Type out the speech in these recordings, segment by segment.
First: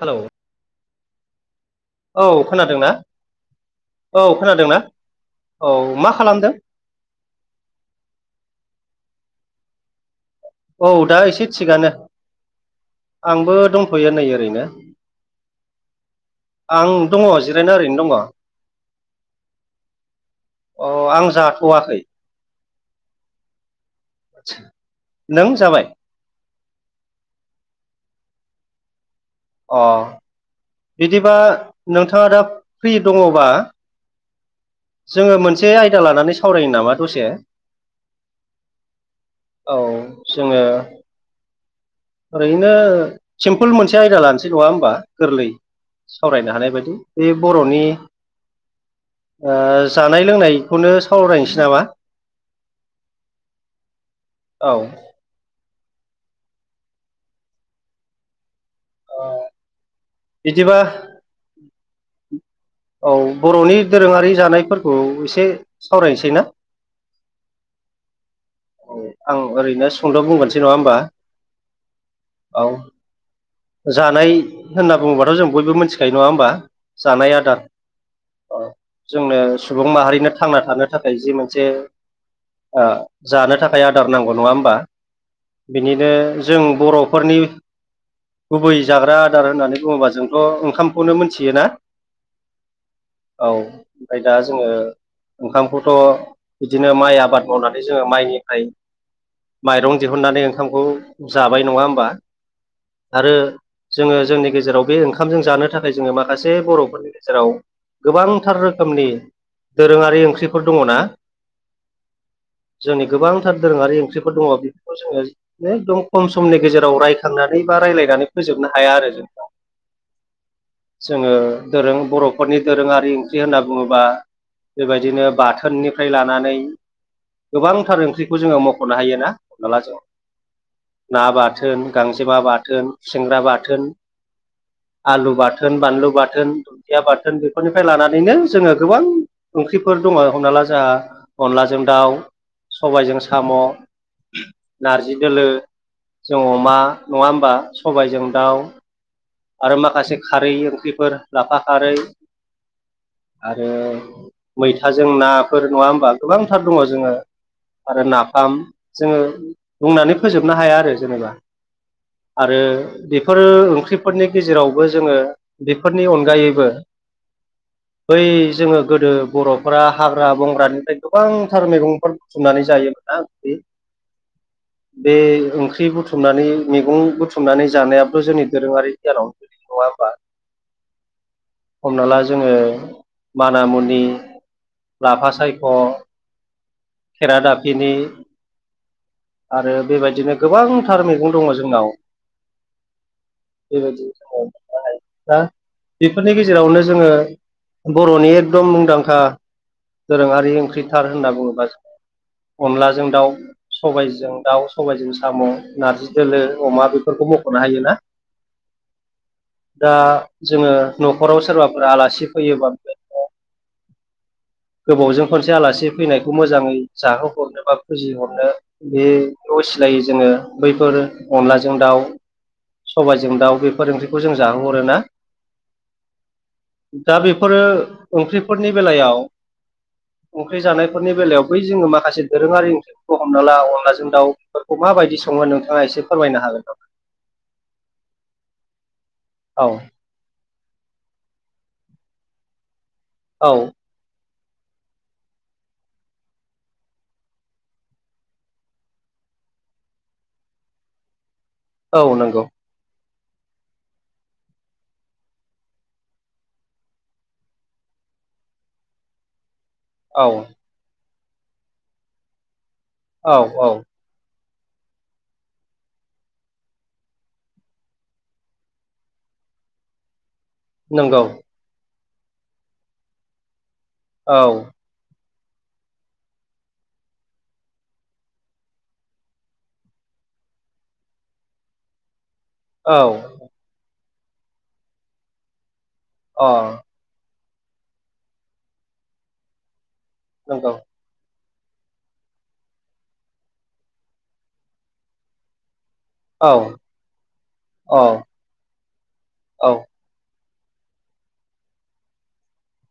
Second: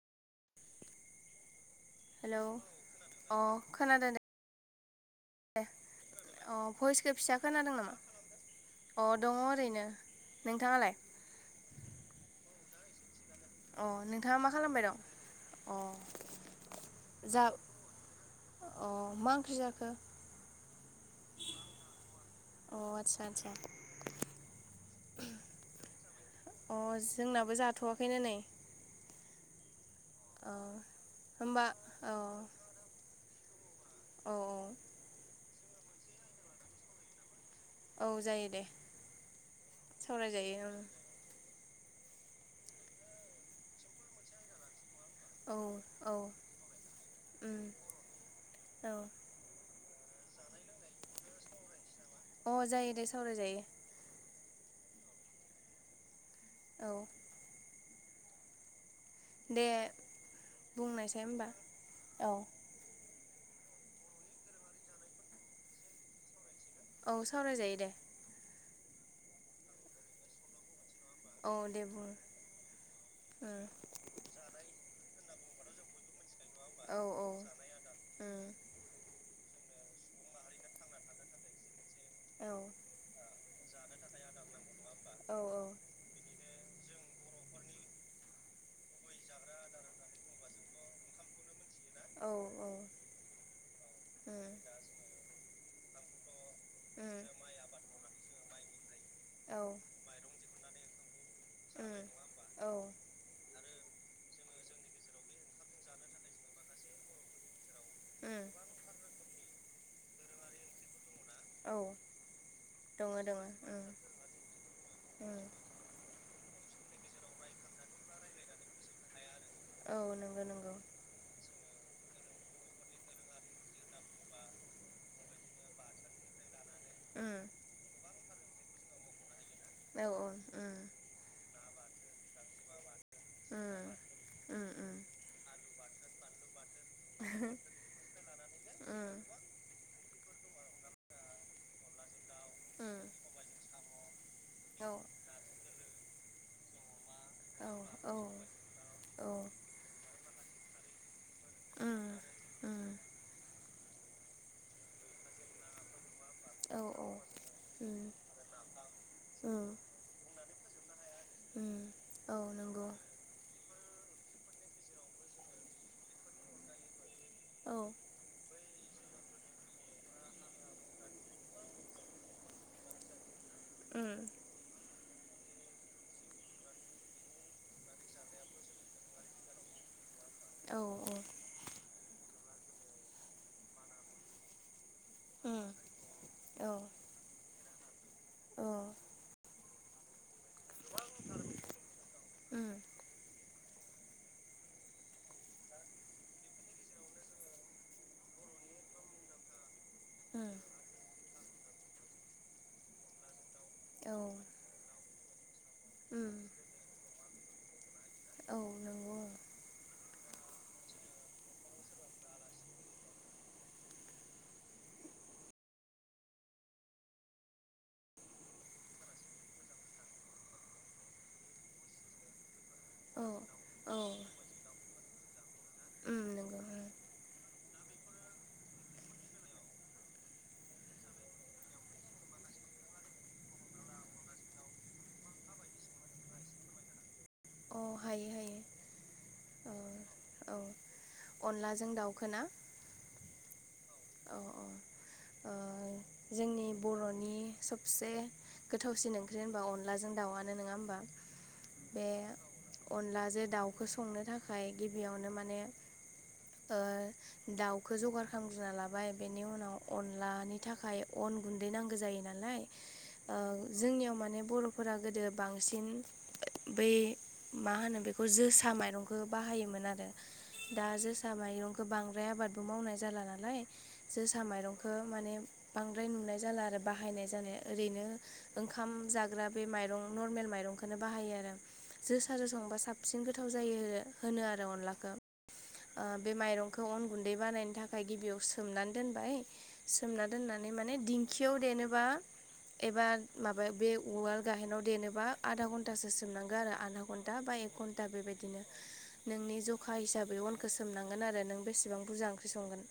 Hello औ hello खोनादोंना अ खोनादों औ दे खोनादोंना औ मा खालामदों? अ भइसखौ फिसा खोनादों नामा अ दङ ओरैनो औ नोंथाङालाय दा एसे थिगानो आंबो अ दंथ'यो नै नोंथाङा मा ओरैनो खालामबाय दं अ आं दङ जा जिरायना ओरैनो दङ अ मा ओंख्रि जाखो अ आं जाथ'वाखै अ आतसा आतसा नों जाबाय? अ जोंनाबो जाथ'वाखैनो नै। अ अ बिदिबा होमबा औ नोंथाङा दा फ्रि दङबा औ औ जोङो मोनसे आयदा लानानै सावरायो नामा दसे। औ जायो दे औ जोङो सावरायजायो ओं। ओरैनो सिम्पुल मोनसे आयदा लानोसै नङा होमबा गोरलै औ औ सावरायनो हानाय बायदि। बे उम बर'नि औ ओ जानाय लोंनाय बेखौनो सावरायनोसै नामा? अ जायो दे सावरायजायो औ। औ अ दे बुंनायसै होमबा औ औ बर'नि दोरोङारि जानायफोरखौ एसे सावरायनोसै ना। औ सावरायजायो दे। औ आं ओरैनो सुंद' बुंगोरनसै नङा होमबा। औ दे बुं औ ओ जानाय होनना बुङोबाथ' जों बयबो मिथिखायो नङा होमबा। औ औ जानाय आदार उम औ जोंनो सुबुं माहारिनो थांना थानो थाखाय जि मोनसे औ ओ जानो थाखाय आदार नांगौ नङा होमबा औ उम औ उम औ उम औ दङ बिनिनो जों बर'फोरनि गुबै जाग्रा आदार होननानै बुङोबा जोंथ' ओंखामखौनो मोनथियोना। औ ओमफाय दा जोङो ओंखामखौथ' बिदिनो माइ आबाद मावनानै जोङो माइनिफ्राय माइरं दिहुननानै ओंखामखौ जाबाय नङा होमबा। औ आरो जोङो जोंनि गेजेराव बे ओंखामजों जानो थाखाय जोङो माखासे बर'फोरनि गेजेराव गोबांथार रोखोमनि दोरोङारि ओंख्रिफोर दङ'ना। जोंनि दङ गोबांथार दोरोङारि ओंख्रिफोर दङ' बेफोरखौ जोङो उम एकदम खम समनि गेजेराव रायखांनानै बा रायलायनानै फोजोबनो हाया आरो जों दा औ नंगौ नंगौ जोङो दोरों बर'फोरनि दोरोङारि ओंख्रि होनना बुङोबा बेबायदिनो बाथोननिफ्राय लानानै उम गोबांथार ओंख्रिखौ जोङो मख'नो हायो ना हमना ला जोङो। औ उम उम ना बाथोन गांजेमा बाथोन खुसेंग्रा उम बाथोन उम आलु बाथोन बानलु बाथोन दुन्दिया बाथोन बेफोरनिफ्राय लानानैनो जोङो गोबां उम ओंख्रिफोर दङ' हमना ला जोंहा अनलाजों दाउ उम सबायजों साम' औ उम औ नारजि दोलोजों अमा नङा होमबा सबायजों उम उम दाउ आरो माखासे खारै ओंख्रिफोर लाफा खारै आरो मैथाजों नाफोर नङा होमबा गोबांथार दङ' जोङो आरो नाफाम जोङो बुंनानै फोजोबनो हाया आरो जेनेबा। [inaudible] आरो नंगौ बेफोर ओंख्रिफोरनि गेजेरावबो जोङो बेफोरनि अनगायैबो औ बै जोङो गोदो बर'फोरा हाग्रा बंग्रानिफ्राय गोबांथार मैगंफोर बुथुमनानै जायोमोन दा बि उम बे ओंख्रि बुथुमनानै मैगं बुथुम बुथुमनानै जानायाबोथ' जोंनि दोरोङारि गियानावनो गोलैयो नङा होमा औ औ हमना ला जोङो मानामुनि लाफा सायख' खेरादाफिनि ओ आरो बेबायदिनो गोबांथार मैगं दङ' जोंनाव बेबायदि जोङोनो हायो दा बेफोरनि गेजेरावनो जोङो बर'नि एकदम मुंदांखा दोरोङारि ओंख्रिथार होनना बुङोबा अनलाजों दाउ उम सबायाइजों दाउ सबायाइजों साम' औ उम नारजि दोलो औ अमा बेफोरखौ मख'नो हायोना औ नंगौ दा जोङो न'खराव सोरबाफोर आलासि फैयोबा गोबावजों खनसे आलासि फैनायखौ मोजाङै जाहोहरनो बा फुजिहरनो बेखौ सिलायो जोङो बैफोर अनलाजों दाउ सबायजों दाउ बेफोर औ ओंख्रिखौ जों जाहोहरोना उम नंगौ उम दा बेफोर आरो ओंख्रिफोरनि बेलायाव ओंख्रि जानायफोरनि बेलायाव बै जोङो माखासे दोरोङारि ओंख्रि हमना ला अनलाजों दाउफोरखौ माबायदि सङो नोंथाङा एसे फोरमायनो हागोन। औ हायो हायो औ। औ अनलाजों दाउखोना औ। औ औ जोंनि बर'नि सबसे गोथावसिन ओंख्रि होनबा अनलाजों दाउआनो नङा होमबा औ बे नंगौ अनलाजोंे दाउखौ संनो थाखाय गिबियावनो माने दाउखौ जगार खालामग्रोना लाबो माय बेनि उनाव औ अनलानि थाखाय अन गुन्दै नांगौ जायो नालाय। औ औ जोंनियाव माने बर'फोरा गोदो बांसिन बै मा होनो बेखौ जोसा माइरंखौ बाहायोमोन आरो। दा नंगौ जोसा माइरंखौ बांद्राय आबादबो मावनाय जाला नालाय जोसा औ माइरंखौ। खौ माने बांद्राय नुनाय जाला आरो बाहायनाय जानाया ओरैनो ओंखाम जाग्रा बे माइरं नर्मेल माइरंखौोननो बाहायो आरो जोसा जो संब बा औ साबसिन गोथाव जायो होनो आरो अनलाखौ बे अ माइरंखौ अन गुन्दै बानायनो थाखाय गिबियाव सोमनानै दोनबाय सोमना दोननानै नंगौ माने दिं खियाव देनोोबा एबा माबायाव बे उवाल गाहेनाव देनोबा आधा घन्टासो [inaudible] औ सोमोननांगोन औ औ आरो नों बेसेबां बुरजा ओंख्रि संगोन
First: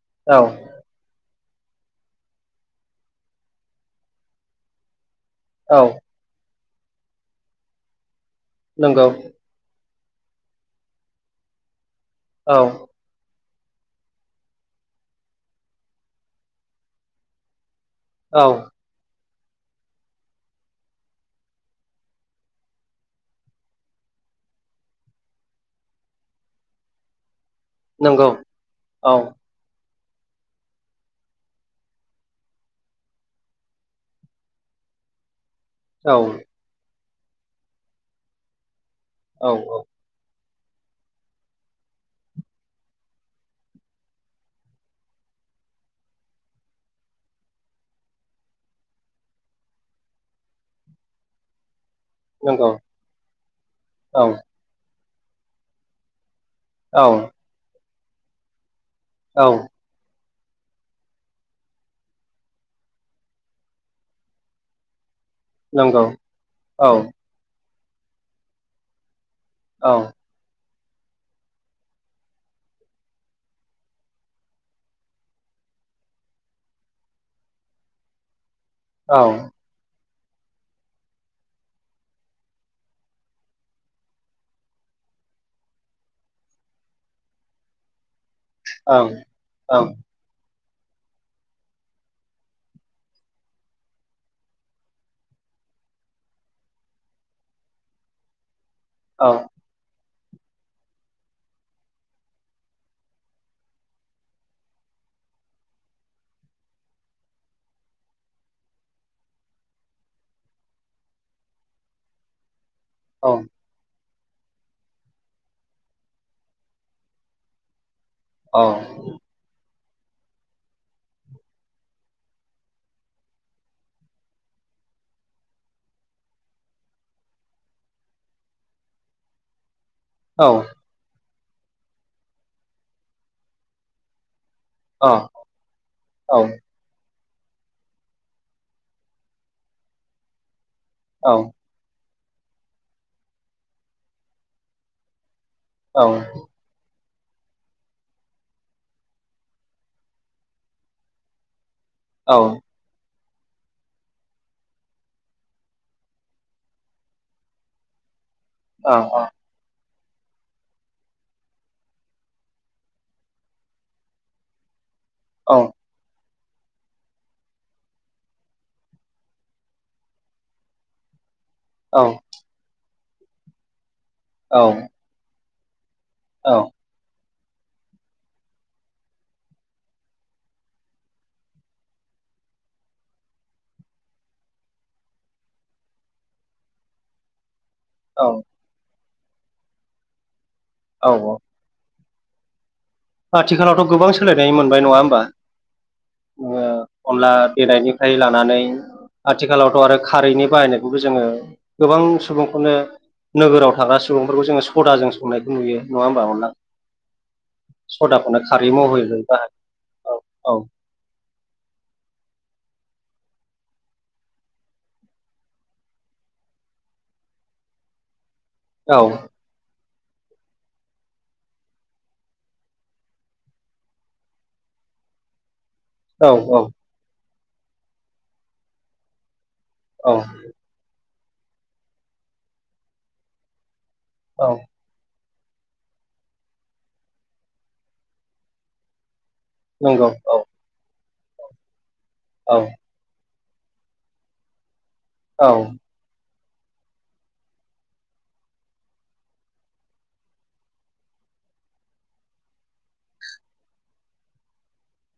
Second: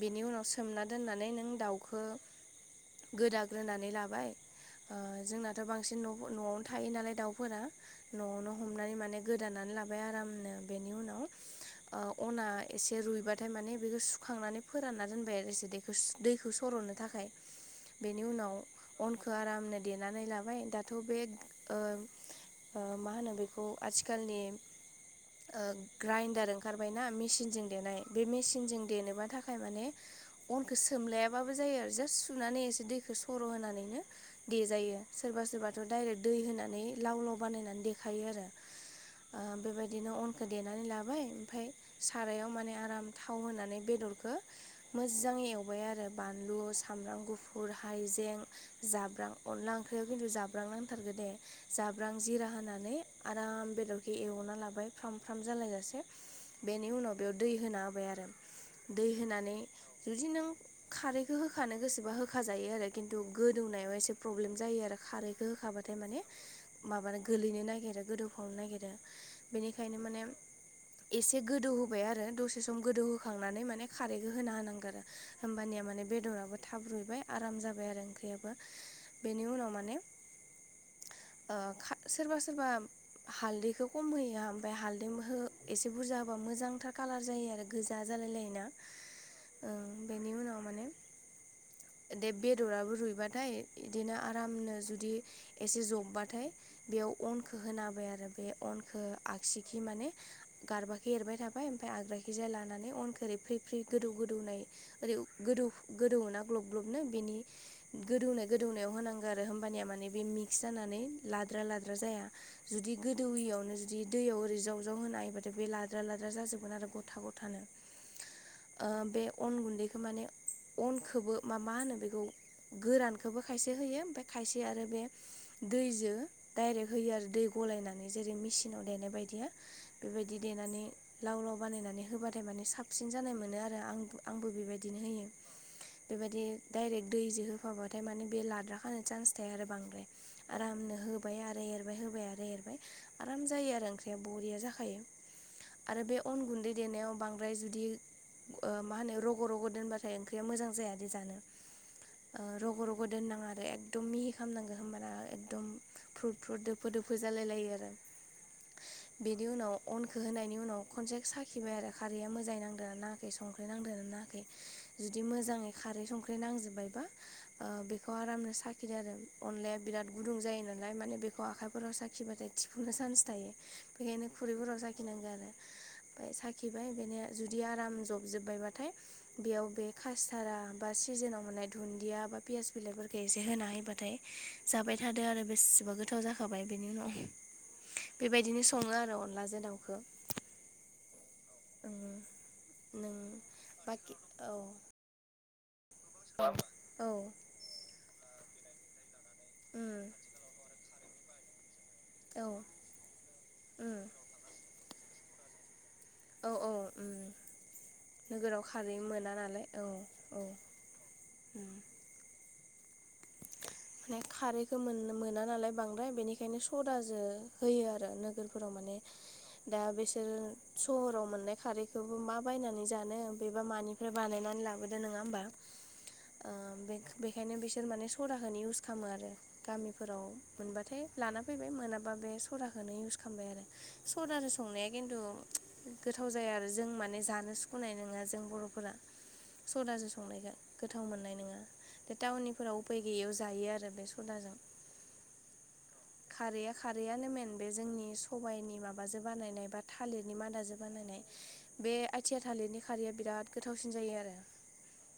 बेनि औ उनाव सोन दोननानै नों दाउखौ गोदाग्रोनानै लाबाय जोंना ' औ बांसि न'आवनो थायो नालाय दाउफोरा न'आवनो हमनानै नंगौ मान नानै ला आर बेनि उनाव अ औ ए रुइबाथाय माने बेखौ सुखांनानै फोरानना दोनबाय आरो दैखौ सर'नो थाखाय बेनि उनाव औ अनखौ आरामनो देनानै लाबाय दाथ' बे ओ मा होनो बेखौ आथिखालनि ओ ग्राइडार ओंखारबायना मेचनजों देनाय बे नंगौ मेचनजों औ देनोबा थाखाय ाय माने अनखौ सोमलायाबाबो जायो आरो जास्ट सुनानै एसे दैखौो सर' होनानैनो देजायो। सोरबा सोरबाथ' औ डाइरेक्ट दै होनानै लाव लाव बानायनानै देखायो आरो। औ बेबायदिनो अन खौ देनानै लाबाय ओमफ्राय सारायाव माने आराम थाव होनानै बेदरखौ मोजाङै एवबाय आरो बानलु सामब्राम गुफुर हाइजें जाब्रां अनला ओंख्रियाव खिन्थु जाब्रां नांथारगो दे जाब्रां जिरा नंगौ होनानै आराम बेदरखौ‌ औ एवना लाबाय फ्राम फ्राम जालायजासे बेनि उनाव औ बेयाव दै होना होबाय आरो दै औ होनानै जुदि नों खारैखौ होखानो गोसोबा होख जायो आरो खिन्थु गोदौनायाव एसे प्रब्लेम जायो आरो खारैखौ बेखौ होखाबाथाय नंगौ माने औ माबानो गोलैनो नागिरो गोदौफावनो नागिरो औ बेनिखायनो माने एसे गोदौ होबाय आरो दसे सम गोदौहोखांनानै माने खारैखौ होना होनांगोन आरो होमबानिया माने बेदराबो थाब रुइबाय आराम जाबाय आरो ओंख्रियाबो औ बेनि उनाव मानेओ सोरबा सोरबा हालदैखौ खम होयो ओमफफ्राय हालदै एसे बुरजा होबा मोजांथार कालार जायो आरो गोजा जालाय लायो ना ओं ओं बेनि उनाव माने दे बेदराबो रुइबाथाय बिदिनो आरामनो जुदि एसे जब्बाथाय बेयाव अनखौ होनाबाय आरो बे अनखौ औ ओ‌ आगसि माने गारबाखौ एरबाय थाबाय ओम आग्राथिं लानानै फ्रि गोदौ गोदौनाय ओरै गोदौ गोदौ ना ग्लब ग्लबनो बेनि गोदौनाय गोदौनायाव होनांगौ आरो होमबानिया माने बे मिक्स जानानै लाद्रा लाद्रा जाया जुदि गोदौयावनो बि दैयाव ओरै जाव जाव होनो हायोबाथाय बे लाद्रा लाद्रा जाजोबगोन आरो गथा गथानो औ ओ बे अन गुन्दैखौ माने अनखौबो मा मा होनो बेखौ गोरानखौबो खायसे होयो ओमफ्राय खायसे आरो बे दैजों डाइरेक्ट होयो आरो दै गलायनानै जेरै मेसिनाव देनाय बायदिया बेबायदि औ देनानै लाव लाव बानायनानै होबाथाय माने साबसिन जानाय मोनो आरो आं आंबो बेबायदि बिदिनो होयो बेबायदि दइरेक्ट दै जि होफाबाथाय माने बे लाद्राखानो चान्स थायो आरो बांद्राय आरामनो होबाय आरो एरबाय होबाय आरो एरबाय आराम जायो आरो ओंख्रिया बरिया जाखायो आरो बे अन गुन्दै देनायाव बांद्राय जुदि मा होनो रग' रग' दोनबाथाय ओंख्रिया मोजां जायादि जानो ओ रग' रग' दोननाङा आरो एकम एकदम मिहि खालामनांगो होनोमबाना एकदम फ्रुट फ्रुट दोफो दोफो जालाय लायो आरो बेनि उनाव अनखौ होनायनि उनाव खनसे साखिबाय आरो खारैया मोजाङै नांदों ना संख्रि नांदेर नाङाखै जुदि मोजाङै खारै संख्रि नांजोब्बायबा बेखौ आरामनो साखिदो आरो अनलाया बिराद गुदुं जायो नालाय माने बेखौ आखाय फोराव साखिबाथाय थिफुंनो चान्स थायो बेखायनो खुरैफोराव साखिनांगौ आरो ओमफ्राय साखिबाय बेनि जुदि आराम जबजोब्बायबाथाय बेयाव बे खासारा बा सिजोनाव माने दुन्दिया बा पियास बिलाइफोरखौ एसे होना होबाथाय जाबाय थादो आरो बेसेबा गोथाव जाखाबाय बेनि उनाव [inaudible] औ बेबायदिनो सङो आरो अनलाजों दाउखौ औ औ ङ आथिखालावथ' गोबां सोलायनाय औ मोनबाय नङा होमबा? ओ औ अनला बेनायनिफ्राय लानानै आथिखालावथ' उम आरो खारैनि बाहायनो बे जोङो गोबां औ सुबुंफोरनो नोगोराव थाग्रा उम सुबुं फोरखौ जोङो सदाजों संनायखौ नुयो। नङा होमबा अनला औ औ। सदाखौनो नोगोराव खारै महरै मोना बाहायो नालाय औ औ। [inaudible] ओमफ्राय खारैखौ मोन मोना नालाय बांद्राय बेनिखायनो सदाजों होयो आरो नोगोर फोराव माने औ दा बिसोरो सहराव मोननाय खारैखौबो मा बायनानै जानो, बेबा मानि फ्राय बानायनानै लाबोदो नङा होनबा? [inaudible] औ बेखायनो बिसोर माने सदाखौनो इउस खालामो आरो औ गामिफोराव मोनबाथाय लाना फैबाय मोनाबा बे सदाखौनो इउस खालामबाय आरो। सदाजों औ संनाया खिन्थु गोथाव जाया आरो, जों माने जानो सुखुनाय नङा जों बर'फोरा सदाजो नंगौ औ संनायखौ। गोथाव मोननाय नङा बे औ टाउननिफोराव उफाय गैयैयाव जायो आरो बे सदाजों। औ खारैया खारैआनो मेन बे जोंनि सबायाइनि माबाजों बानायनाय बा थालिरनि मादाजों बानायनाय बे आथिया थालिरनि खारिया बिराद गोथावसिन जायो आरो।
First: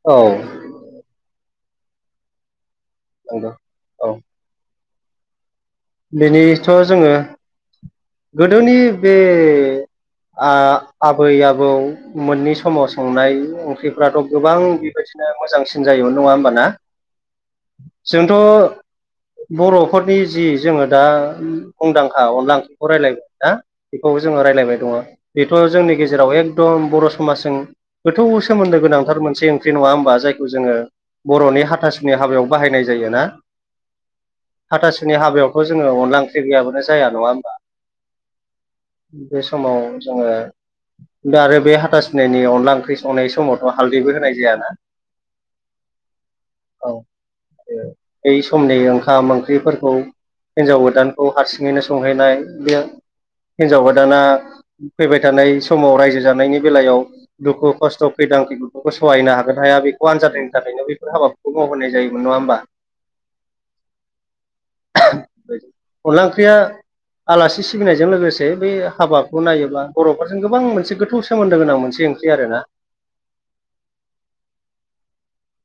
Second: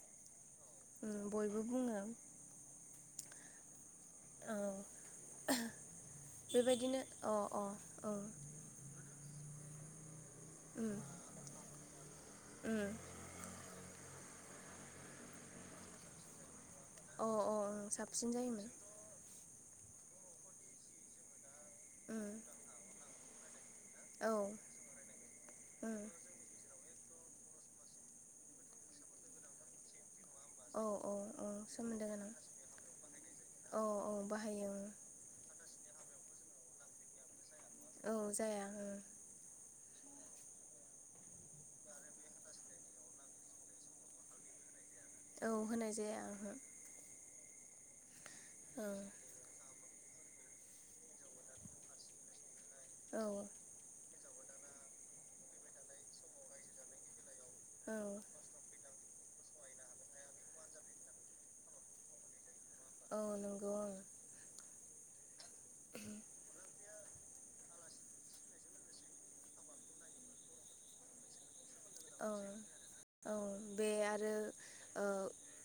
औ बयबो बुङो। नंगौ औ। औ बेनिथ' बेबायदिनो जोङो अ अ औ। गोदोनि बे ओ उम आबै आबौ मोननै उम समाव संनाय ओंख्रि फोराथ' गोबां बेबायदिनो मोजांसिन जायोमोन नङा होमबाना? अ औ ओं साबसिन जोंथ' जायोमोन। बर'फोरनि जि जोङो दा मुंदांखा उम अनदला ओख्रिखौ रायलायबाय ना? बेखौ औ जोङो रायज्लायबाय दङ बेथ' जोंनि उम गेजेराव एकदम बर' समाजजों गोथौ सोमोन्दो गोनांथार मोनसे ओंख्रि नङा ओमबा जाय जोङो औ औ औ बरनि सोमोन्दो हाथासुनि गोनां हाबायाव बाहानाय जायोना? औ औ बाहायो ओं हाथासुनि नि हाबायाव' जो अनला ओंख्रि गैयाबानो जाया नङा होमबा? औ जाया। बे समाव जोङो दा आरो बे हाथा सुनिनि अनला ओंख्रि संनाय समावथ' हालदैबो होनाय जायाना। औ होनाय जाया ओंहो। औ बै समनि ओं ओंखाम ओंख्रिफोर खौ हिन्जाव गोदानखौ हारसिङैनो संहोनाय बे औ हिनजाव गोदाना फैबाय थानाय समाव रायजो जानायनि बेलायाव दुखु औ खस्थ खैदां खै सहायनो हागोन हाया बेखौ आनजादनि थाखायनो बेफोर हाबाफोरखौ मावहोनाय जायो नङा होमबा? औ नंगौ औ। अनला ओंख्रिआ आलासि सिबिनायजों लोगोसे बे हाबाखौ नायोब्ला बर'फोरजों गोबां मोनसे गोथौ सोमोन्दो गोनां मोनसे औ ओंख्रि आरोना औ बे आरो ओ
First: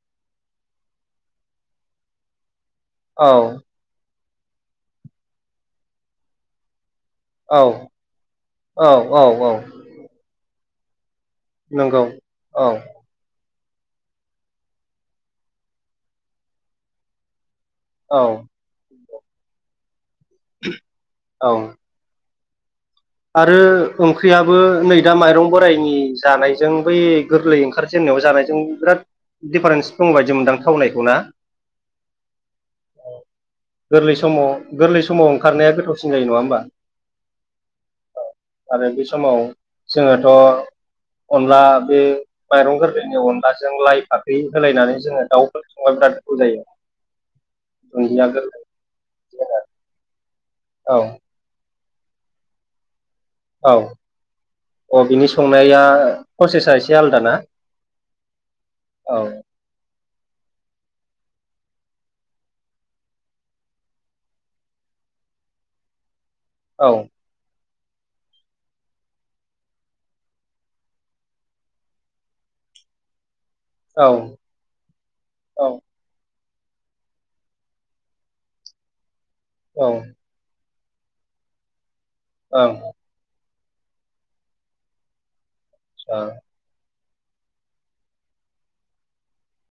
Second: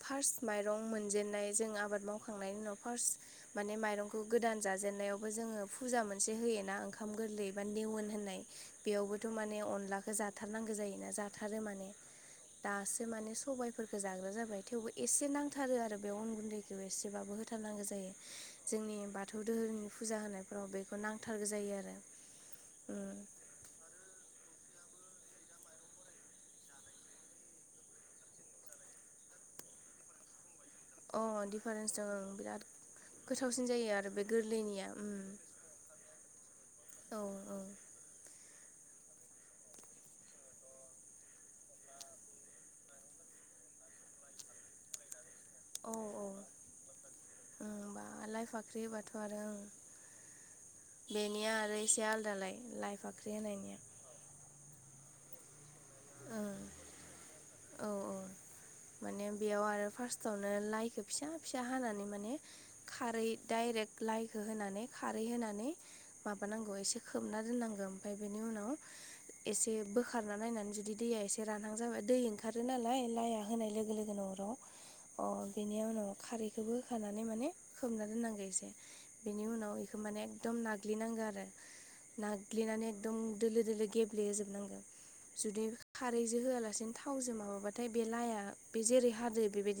फार्स्ट माइरं मोनजेनन्नाय जों आबाद मावखांनायनि उनाव फार्स्ट औ माने माइरंखौ गोदान जाजेननायावबो जोङो फुजा मोनसे होयोना ओंखा खाम गोरलै बा औ नेेवन होननाय औ औ बेयावबोथ' औ माने अनलाखौ जाथारनांगौ जायोना जा थारो माने नंगौ औ दास माने सबायफोरखौ जाग्रा जाबाय थेवबो एसे नांथारो आरो बे अन गुन्दैखौ एसेबाबो होथारनांगौ। जायो औ जोंनि बाथौ दोहोरोमनि फुजा होनायफ्राव बेखौ नांथारगौ औ जायो आरो। उम आरो ओंख्रियाबो नै दा माइरं बोराइनि जानायजों बै गोरलै ओंखार जोमनायाव जानायजों बिराद दिडिफारेन्स दं बायदि मोनदां। थावनायखौ ना अ डिफारेन्स दं ओं बिराद गोथावसिन जायो आरो गोरलै बे समाव गोरलैनिया गोरलै ओम समाव ओंखारनाया गोथावसिन जायो नङा होमबा औ औ। आरो बे समाव जोङोथ' अनला बे माइरं गोरलैनि अनलाजों लाइ फाख्रि होलायनानै जोङो दाउ खौ संबा बेराद गोथाव जायो। ओं बा दुन्दिया आलाय गोरलै फाख्रि होबाथ' आरो ओं। औ बेनिया आरो इसे आलदालाय लाइफा औ अ बिनि संनाया ओं प्रसेसा एसे आलदा ना? औ औ। औ माने बेयाव आरो फार्स्टआवनो लाइखौ फिसा फिसा हानानै माने खारै डाइरेक्ट लाइखौ होनानै खारै होनानै माबानांगौ औ एसे खोबना दोननांगौ ओमफाय बेनि उनाव एसे बोखारना नायनानै जुदि दैया एसे रानहांं जाबा दै ओं खारो नालाय लाइाया होनाय लोगो औ लोगोनो अ'राव अ औ बेनि उनाव खारैखौबो होखानानै माने खोबना दोननांगौ एसे। बेनि उनाव औ बेखौ ओं माने एकदम नाग्लिनांगो आरो नाग्लिनानै आदसा एकदम दोलो दोलो गेब्ले होजोबनांगोन जुदि खारैजो होआलासिनो थावजों माबाबाथाय बे लाइाया बे जेरै हादो बेबायदि